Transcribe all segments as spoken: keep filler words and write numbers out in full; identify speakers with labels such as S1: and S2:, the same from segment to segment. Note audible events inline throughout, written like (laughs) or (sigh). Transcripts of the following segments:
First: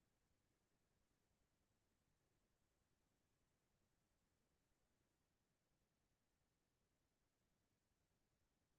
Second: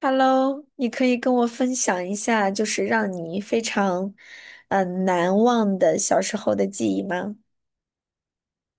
S1: Hello，你可以跟我分享一下，就是让你非常，呃，难忘的小时候的记忆吗？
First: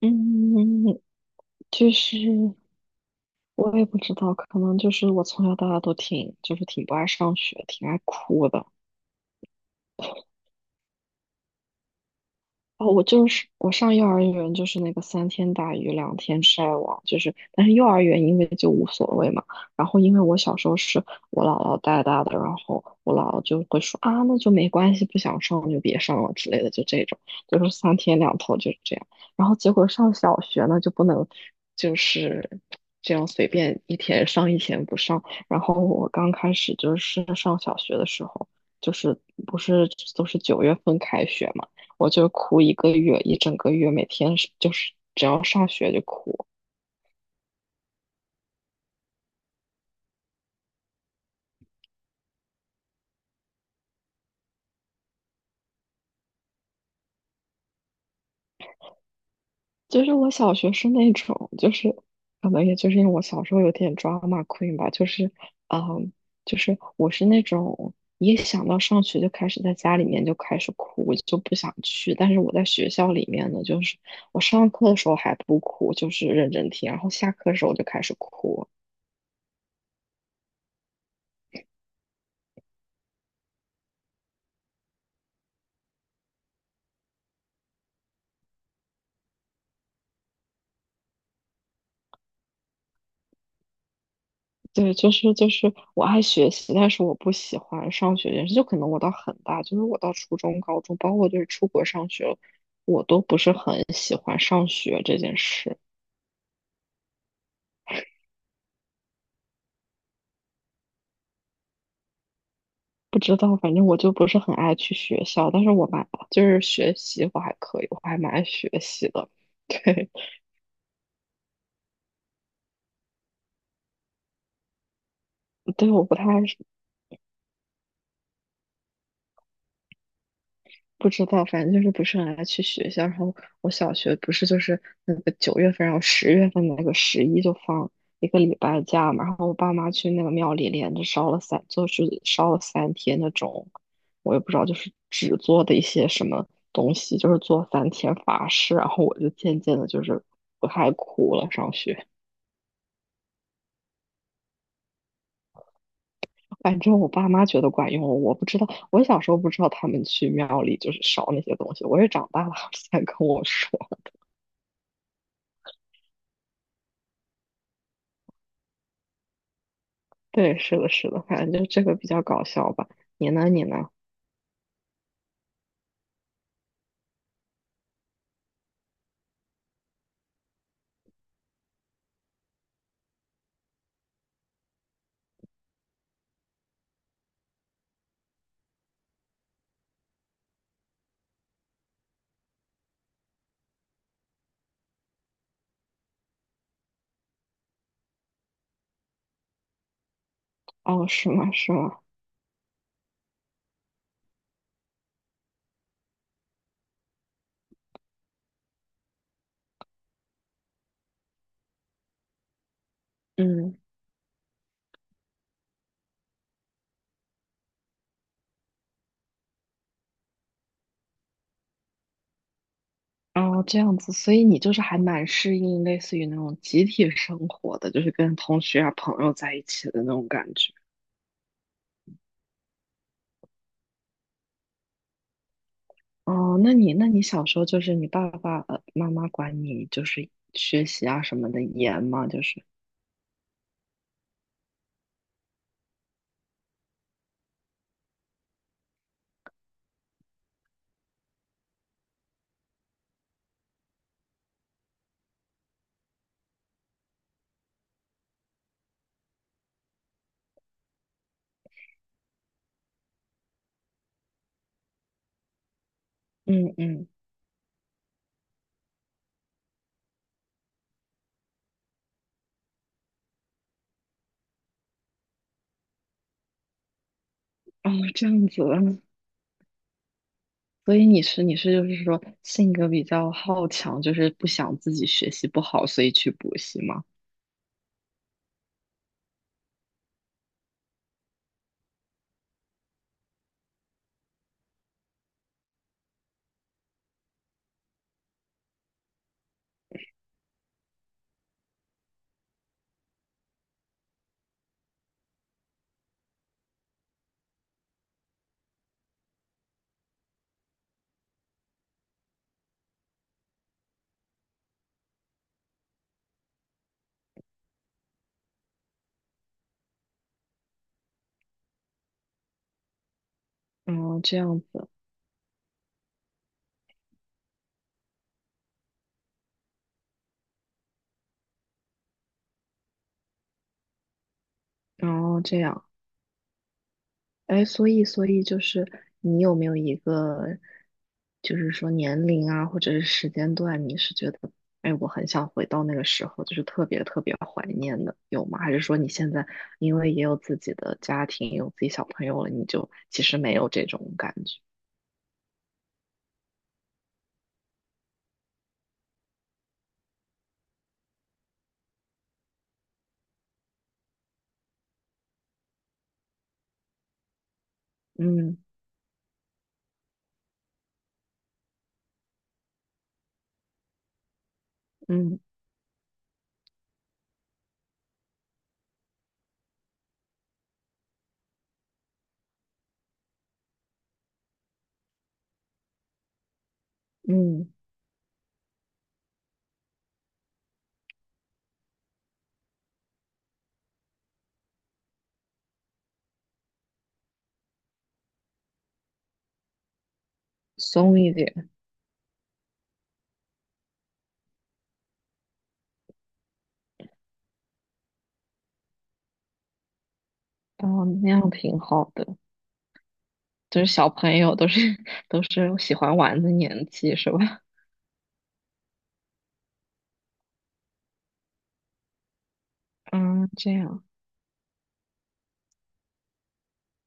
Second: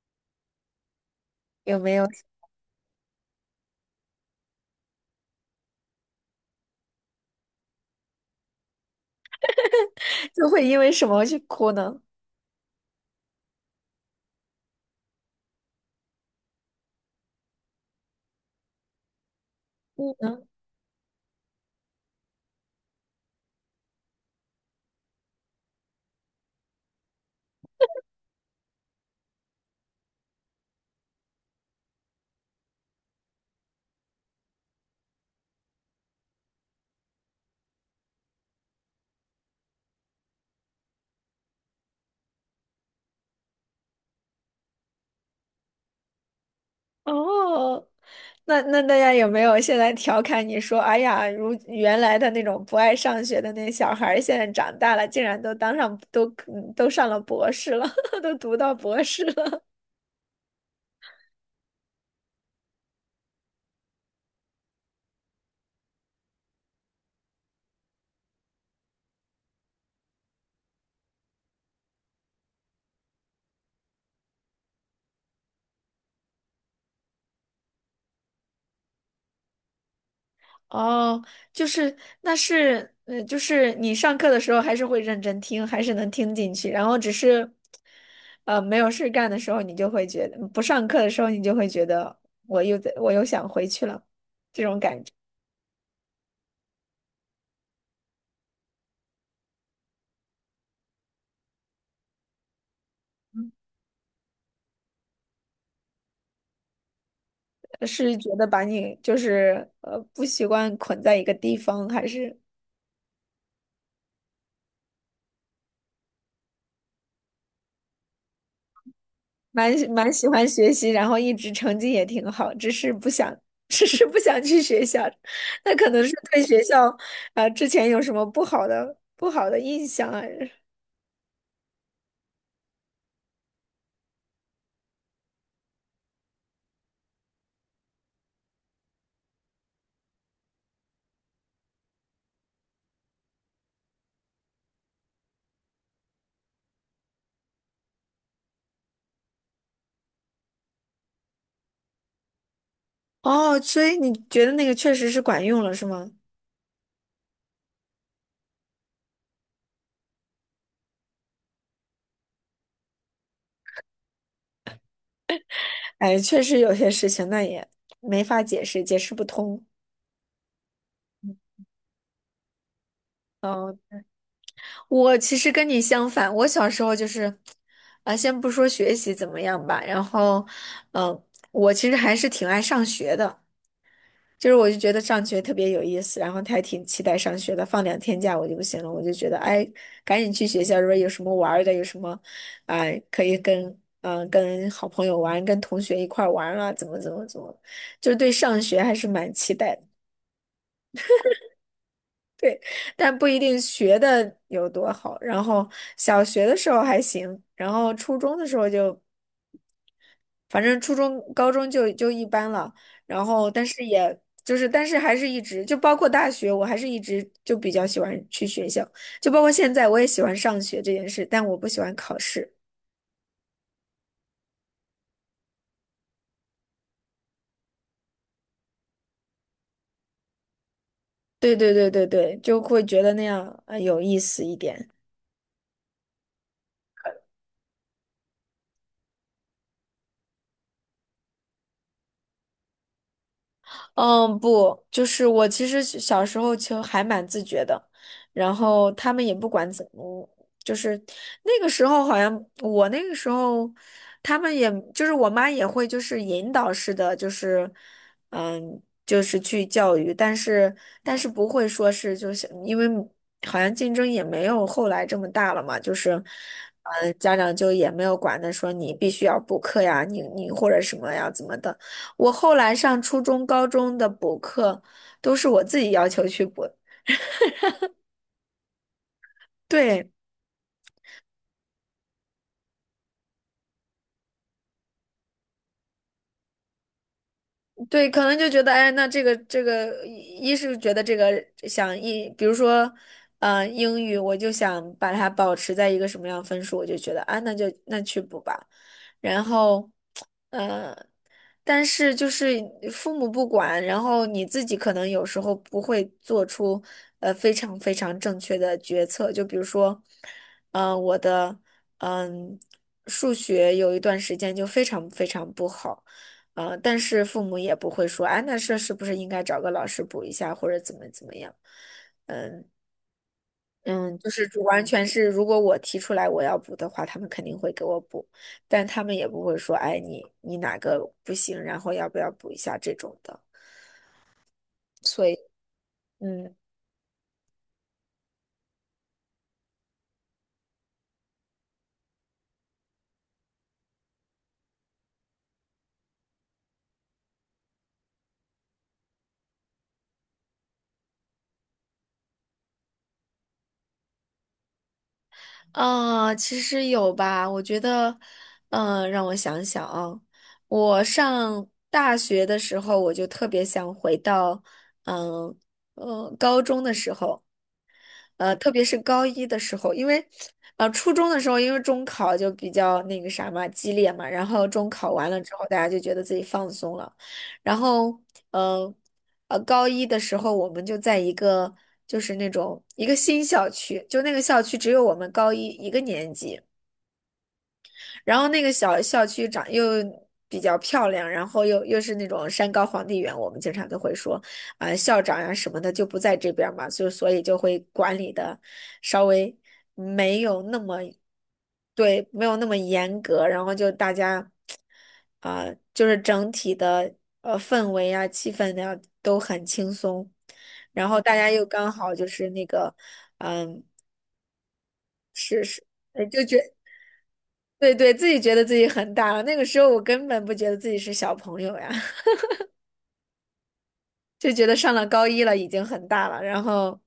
S2: 嗯，
S1: 有
S2: 就
S1: 没有
S2: 是我也不知道，可能就是我从小到大都挺，就是挺不爱上学，挺爱哭的。
S1: (laughs) 就会因为什么去哭呢？
S2: 哦，我就是我上幼儿园就是那个三天打鱼两天晒网，就是但是幼儿园因为就无所谓嘛，然后因为我
S1: 嗯。
S2: 小时候是我姥姥带大的，然后我姥姥就会说啊那就没关系，不想上就别上了之类的，就这种，就是三天两头就是这样。然后结果上小学呢就不能就是这样随便一天上一天不上，然后我刚开始就是上小学的时候，就是不是都是九月份开学嘛。我就哭一个月，一整个月，每天是就是只要上学就哭。
S1: 哦，那那大家有没有现在调侃你说，哎呀，如原来的那种不爱上学的那小孩儿，现在长大了，竟然都当上都都上了博士了，(laughs) 都读到博士了。
S2: 就是我小学是那种，就是可能也就是因为我小时候有点 drama queen 吧，就是嗯，就是我是那种一想到上学就开始在家里面就开始哭，我就不想去。但是我在学校里面呢，就是我上课的时候还不哭，就是认真听，然后下课的时候我就开始哭。
S1: 哦，就是那是，呃，就是你上课的时候还是会认真听，还是能听进去，然后只是，呃，没有事干的时候，你就会觉得不上课的时候，你就会觉得我又在，我又想回去了。
S2: 对，就是就是我爱学习，但是我不喜欢上学这件事。就可能我到很大，就是我到初中、高中，包括就是出国上学，我都不是很喜欢上学这件事。
S1: 呃是觉得把你就是呃不习惯捆在一个地方，还是
S2: 不知道，反正我就不是很爱去学校，但是我蛮就是学习我还可以，我还蛮爱学习的。(laughs)
S1: 蛮
S2: 对，
S1: 蛮喜欢学习，然后一直成绩也挺好，只是不想，(laughs) 只是不想去学校，那可
S2: 对，
S1: 能
S2: 我
S1: 是
S2: 不太爱，
S1: 对学校，呃，之前有什么不好的不好的印象啊？
S2: 不知道，反正就是不是很爱去学校。然后我小学不是就是那个九月份，然后十月份那个十一就放一个礼拜假嘛。然后我爸妈去那个庙里连着烧了三，就是烧了三天那种，我也不知道，就是纸做的一些什么东西，就是做三天法事。然后我就渐渐的就是不太哭了。上学，
S1: 哦，所以你觉得那个确实是管用了，是吗？
S2: 反正我爸妈觉得管用，我不知道。我小时候不知道他们去庙里就是烧那些东西，我是长大了他们才跟我说。
S1: 哎，确实有些事情那也没法解释，解释不通。
S2: 对，是的，是的，反正就这个比较搞笑吧。你呢？你呢？
S1: 我其实跟你相反，我小时候就是，啊、先不说学习怎么样吧，然后，嗯、我其实还是挺爱上学的。就是我就觉得上学特别有意思，然后他还挺期待上学的。放两天假我就不行了，我就觉得哎，赶紧去学校，如果有什么玩儿的，有什么，哎，可以跟嗯、呃跟好朋友玩，跟同学一块儿玩儿啊，怎么怎么怎么，就是对上学还是蛮期待的。
S2: 哦，是吗？是吗？
S1: 对，但不一定学的有多好。然后小学的时候还行，然后初中的时候就。反正初中、高中就就一般了，然后但
S2: 嗯，
S1: 是也就是，但是还是一直就包括大学，我还是一直就比较喜欢去学校，就包括现在我也喜欢上学这件事，但我不喜欢考试。
S2: 哦，这样子，所以你就是还蛮适应类似于那种集体生活的，就是跟同学啊、朋友在一起的那种感觉。
S1: 对对对对对，就会觉得那样呃有意思一点。
S2: 哦，那你那你小时候就是你爸爸、呃妈妈管你就是学习啊什么的严吗？就是，
S1: 嗯，不，就是我其实小小时候就还蛮自觉的，然后他们也不管怎么，就是那个时候好像我那个时候，他们也就是我妈也会就是引导式的，就是嗯，就是去教育，但是但是不会说是就是因为好像竞争也没有后来这么大了嘛，就是
S2: 嗯嗯，
S1: 嗯，家长就也没有管的说你必须要补课呀，你你或者什么呀怎么的。我后来上初中、高中的补课都是我自己要求去补，
S2: 哦，这样子，(laughs)
S1: 对。
S2: 所以你是你是就是说性格比较好强，就是不想自己学习不好，所以去补习吗？
S1: 对，可能就觉得，哎，那这个这个，一一是觉得这个想一，比如说，呃，英语，我就想把它保持在一个什么样分数，我就觉得啊，那就那去补吧。然后，呃，但是就是父母不管，然后你自己可能有时候不会做出呃非常非常正确的决策，就比如说，呃，我的嗯、数学有一段时间就非常非常不好。呃，但是父母也不会说，啊，那这是不是应该找个老师补一下，或者怎么怎么样？嗯，
S2: 哦，
S1: 就
S2: 这
S1: 是
S2: 样
S1: 主完
S2: 子，
S1: 全是，如果我提出来我要补的话，他们肯定会给我补，但他们也不会说，哎，你你哪个不行，然后要不要补一下这种的。所以，
S2: 哦，这样，
S1: 嗯，
S2: 哎，所以，所以就是你有没有一个，就是说年龄啊，或者是时间段，你是觉得，哎，我很想回到那个时候，就是特别特别怀念的，有吗？还是说你现在因为也有自己的家庭，有自己小朋友了，你就其实没有这种感觉？
S1: 啊，其实有吧，我觉得，嗯，让我想想啊，我上大学的时候，我就特别想回到，嗯嗯，呃高中的时候。呃，
S2: 嗯
S1: 特别是高一的时候，因为呃初中的时候，因为中考就比较那个啥嘛，激烈嘛，然后中考完了
S2: 嗯
S1: 之后，大家就觉得自己放松了，然后呃呃高一的时候，我们就在一个就是那种一个新校区，就那个校区只有我们高一一个年级。
S2: 嗯，
S1: 然后那个小校区长又比较漂亮，然后又又是那种山高皇帝远，我们经常都会说，啊、校长呀、什么的就不在这边儿嘛，就所以就会管理的稍微没有那么，
S2: 松一点，
S1: 对，没有那么严格，然后就大家，啊、就是整体的呃氛围啊、气氛呀、都很轻松，
S2: 哦，
S1: 然后
S2: 那
S1: 大家
S2: 样
S1: 又
S2: 挺
S1: 刚
S2: 好
S1: 好就
S2: 的。
S1: 是那个，
S2: 就
S1: 嗯，
S2: 是小朋友都是 (laughs) 都
S1: 是
S2: 是
S1: 是，
S2: 喜欢
S1: 呃
S2: 玩
S1: 就
S2: 的
S1: 觉
S2: 年纪，是吧？
S1: 对对，自己觉得自己很大了。那个时候我根本不觉得自己是小朋友呀，(laughs)
S2: 嗯，这样
S1: 就觉得上了高一了已经很大了。然后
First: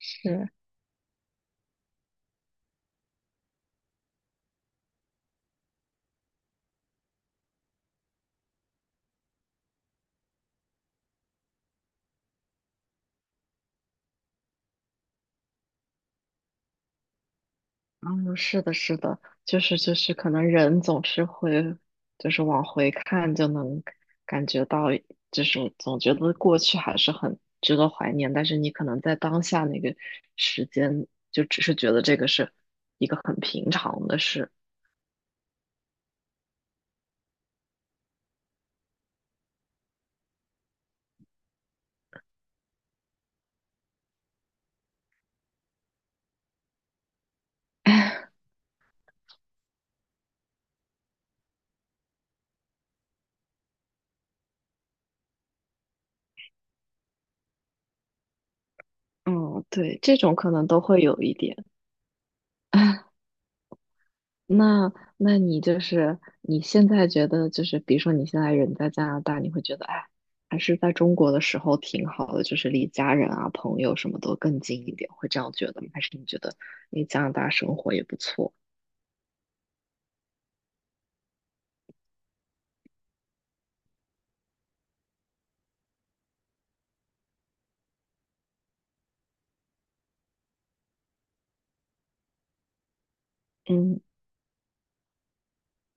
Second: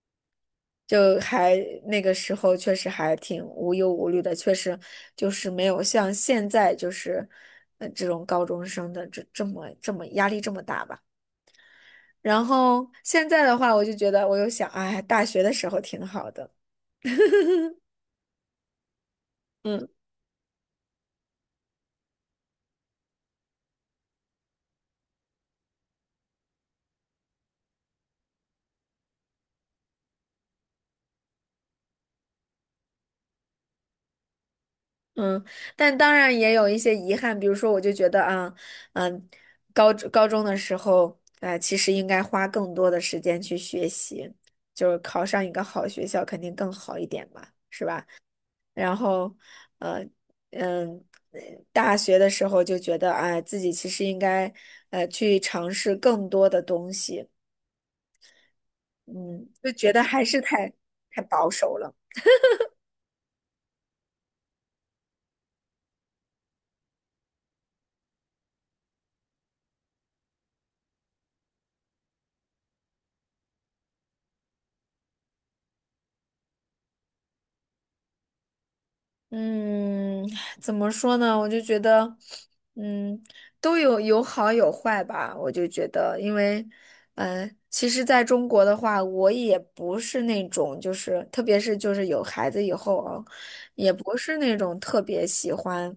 S2: 是。
S1: 就还那个时候确实还挺无忧无虑的，确实就是没有像现在就是呃这种高中生的这这么这么压力这么大吧。然后现在的话，我就觉得我又想，哎，大学的时候挺好的。
S2: 嗯，是的，是的，就是
S1: 嗯。
S2: 就是，可能人总是会，就是往回看就能感觉到，就是总觉得过去还是很值得怀念，但是你可能在当下那个时间，就只是觉得这个是一个很平常的事。
S1: 嗯，但当然也有一些遗憾，比如说，我就觉得啊，嗯，高高中的时候，呃，其实应该花更多的时间去学习，就是考上一个好学校肯定更好一点嘛。
S2: (laughs)
S1: 然后，呃，嗯，呃大学的时候就觉得，哎，自己其实应该，呃，去尝试更多的东西，嗯，
S2: 嗯，
S1: 就觉
S2: 对，
S1: 得
S2: 这
S1: 还
S2: 种
S1: 是
S2: 可能
S1: 太
S2: 都会有
S1: 太
S2: 一
S1: 保
S2: 点。
S1: 守了。
S2: (laughs) 那那你就是你现在觉得就是，比如说你现在人在加拿大，你会觉得哎，还是在中国的时候挺好的，就是离家人啊、朋友什么都更近一点，会这样觉得吗？还是你觉得你加拿大生活也不错？
S1: 嗯，怎么说呢？我就觉得，嗯，都有有好有坏吧。我就觉得，因为，嗯、其实在中国的话，我也不是那种，就是特别是就是有孩子以后啊，也
S2: 嗯，
S1: 不是那种特别喜欢。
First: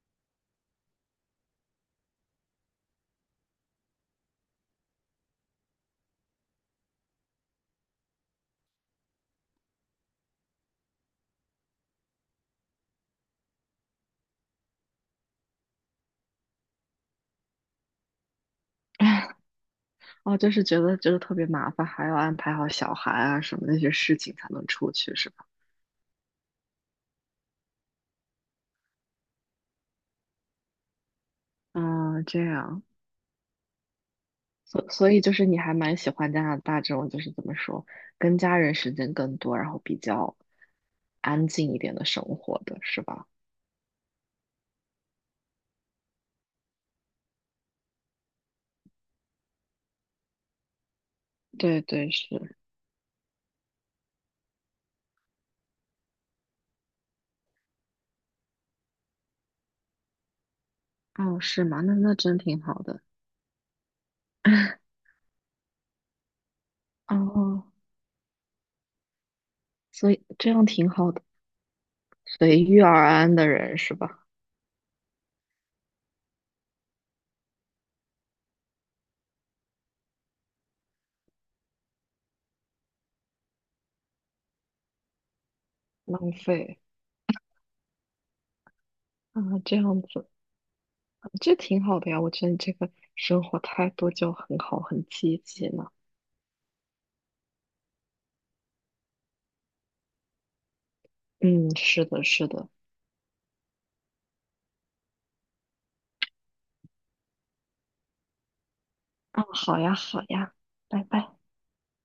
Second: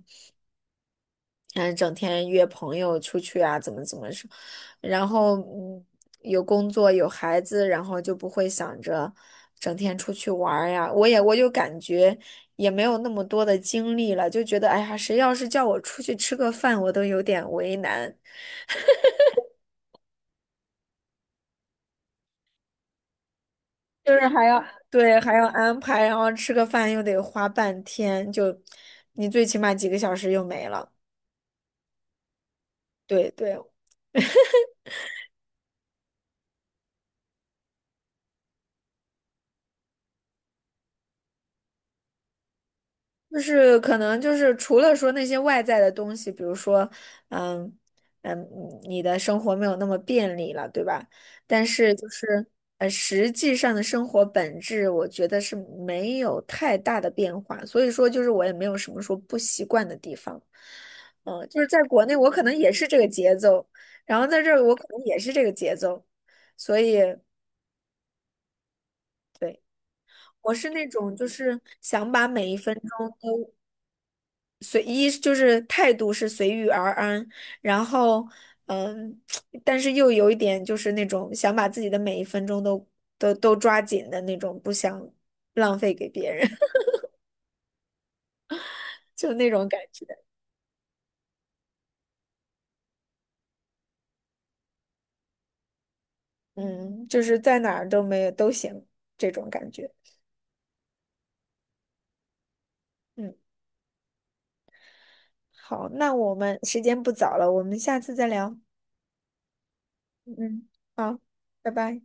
S1: 嗯，整天约朋友出去啊，怎么怎么说，然后嗯，有工作有孩子，然后就不会想着整天出去玩儿呀。我也我就感觉也没有那么多的精力了，就觉得哎呀，谁要是叫我出去吃个饭，我都有点为难，
S2: (laughs) 哦，就是觉得就是特别麻烦，还要安排好小孩啊什么那些
S1: 就
S2: 事
S1: 是
S2: 情
S1: 还
S2: 才
S1: 要
S2: 能出去，
S1: 对
S2: 是
S1: 还
S2: 吧？
S1: 要安排，然后吃个饭又得花半天，就你最起码几个小时又没了。
S2: 嗯，这样。
S1: 对对，
S2: 所所以就是你还蛮喜欢加拿大这种，就是怎么说，跟家人时间更多，然后比较安静一点的生活的是吧？
S1: 就是可能就是除了说那些外在的东西，比如说，嗯嗯，你的生活没有那么便利了，对吧？但
S2: 对
S1: 是就
S2: 对
S1: 是
S2: 是，
S1: 呃，实际上的生活本质，我觉得是没有太大的变化。所以说，就是我也没有什么说不习惯的地方。
S2: 哦
S1: 嗯，就
S2: 是
S1: 是
S2: 吗？
S1: 在
S2: 那
S1: 国
S2: 那
S1: 内，我
S2: 真
S1: 可能
S2: 挺
S1: 也
S2: 好
S1: 是这
S2: 的。
S1: 个节奏，然后在这儿我
S2: (laughs)
S1: 可能也是这个节奏，所以
S2: 哦，
S1: 对，
S2: 所以这
S1: 我
S2: 样
S1: 是那
S2: 挺好
S1: 种
S2: 的，
S1: 就是想把每一
S2: 随
S1: 分。
S2: 遇而
S1: 钟。
S2: 安的人是吧？
S1: 随一就是态度是随遇而安，然后嗯，(tsk) 但是又有一点就是那种想把自己的每一分钟都都都抓紧的那种，不想浪费给别
S2: 浪
S1: 人，
S2: 费
S1: (laughs) 就
S2: 啊，
S1: 那种
S2: 这
S1: 感
S2: 样
S1: 觉。
S2: 子，这挺好的呀。我觉得你这个生活态度就很好，很积极呢。
S1: 嗯，就是在哪儿都没有都行这种感觉。
S2: 嗯，是的，是的。
S1: 嗯，好，那我们时间不早了，我们下次再聊。
S2: 啊，好呀，好呀，
S1: 嗯，
S2: 拜
S1: 好，
S2: 拜。
S1: 拜拜。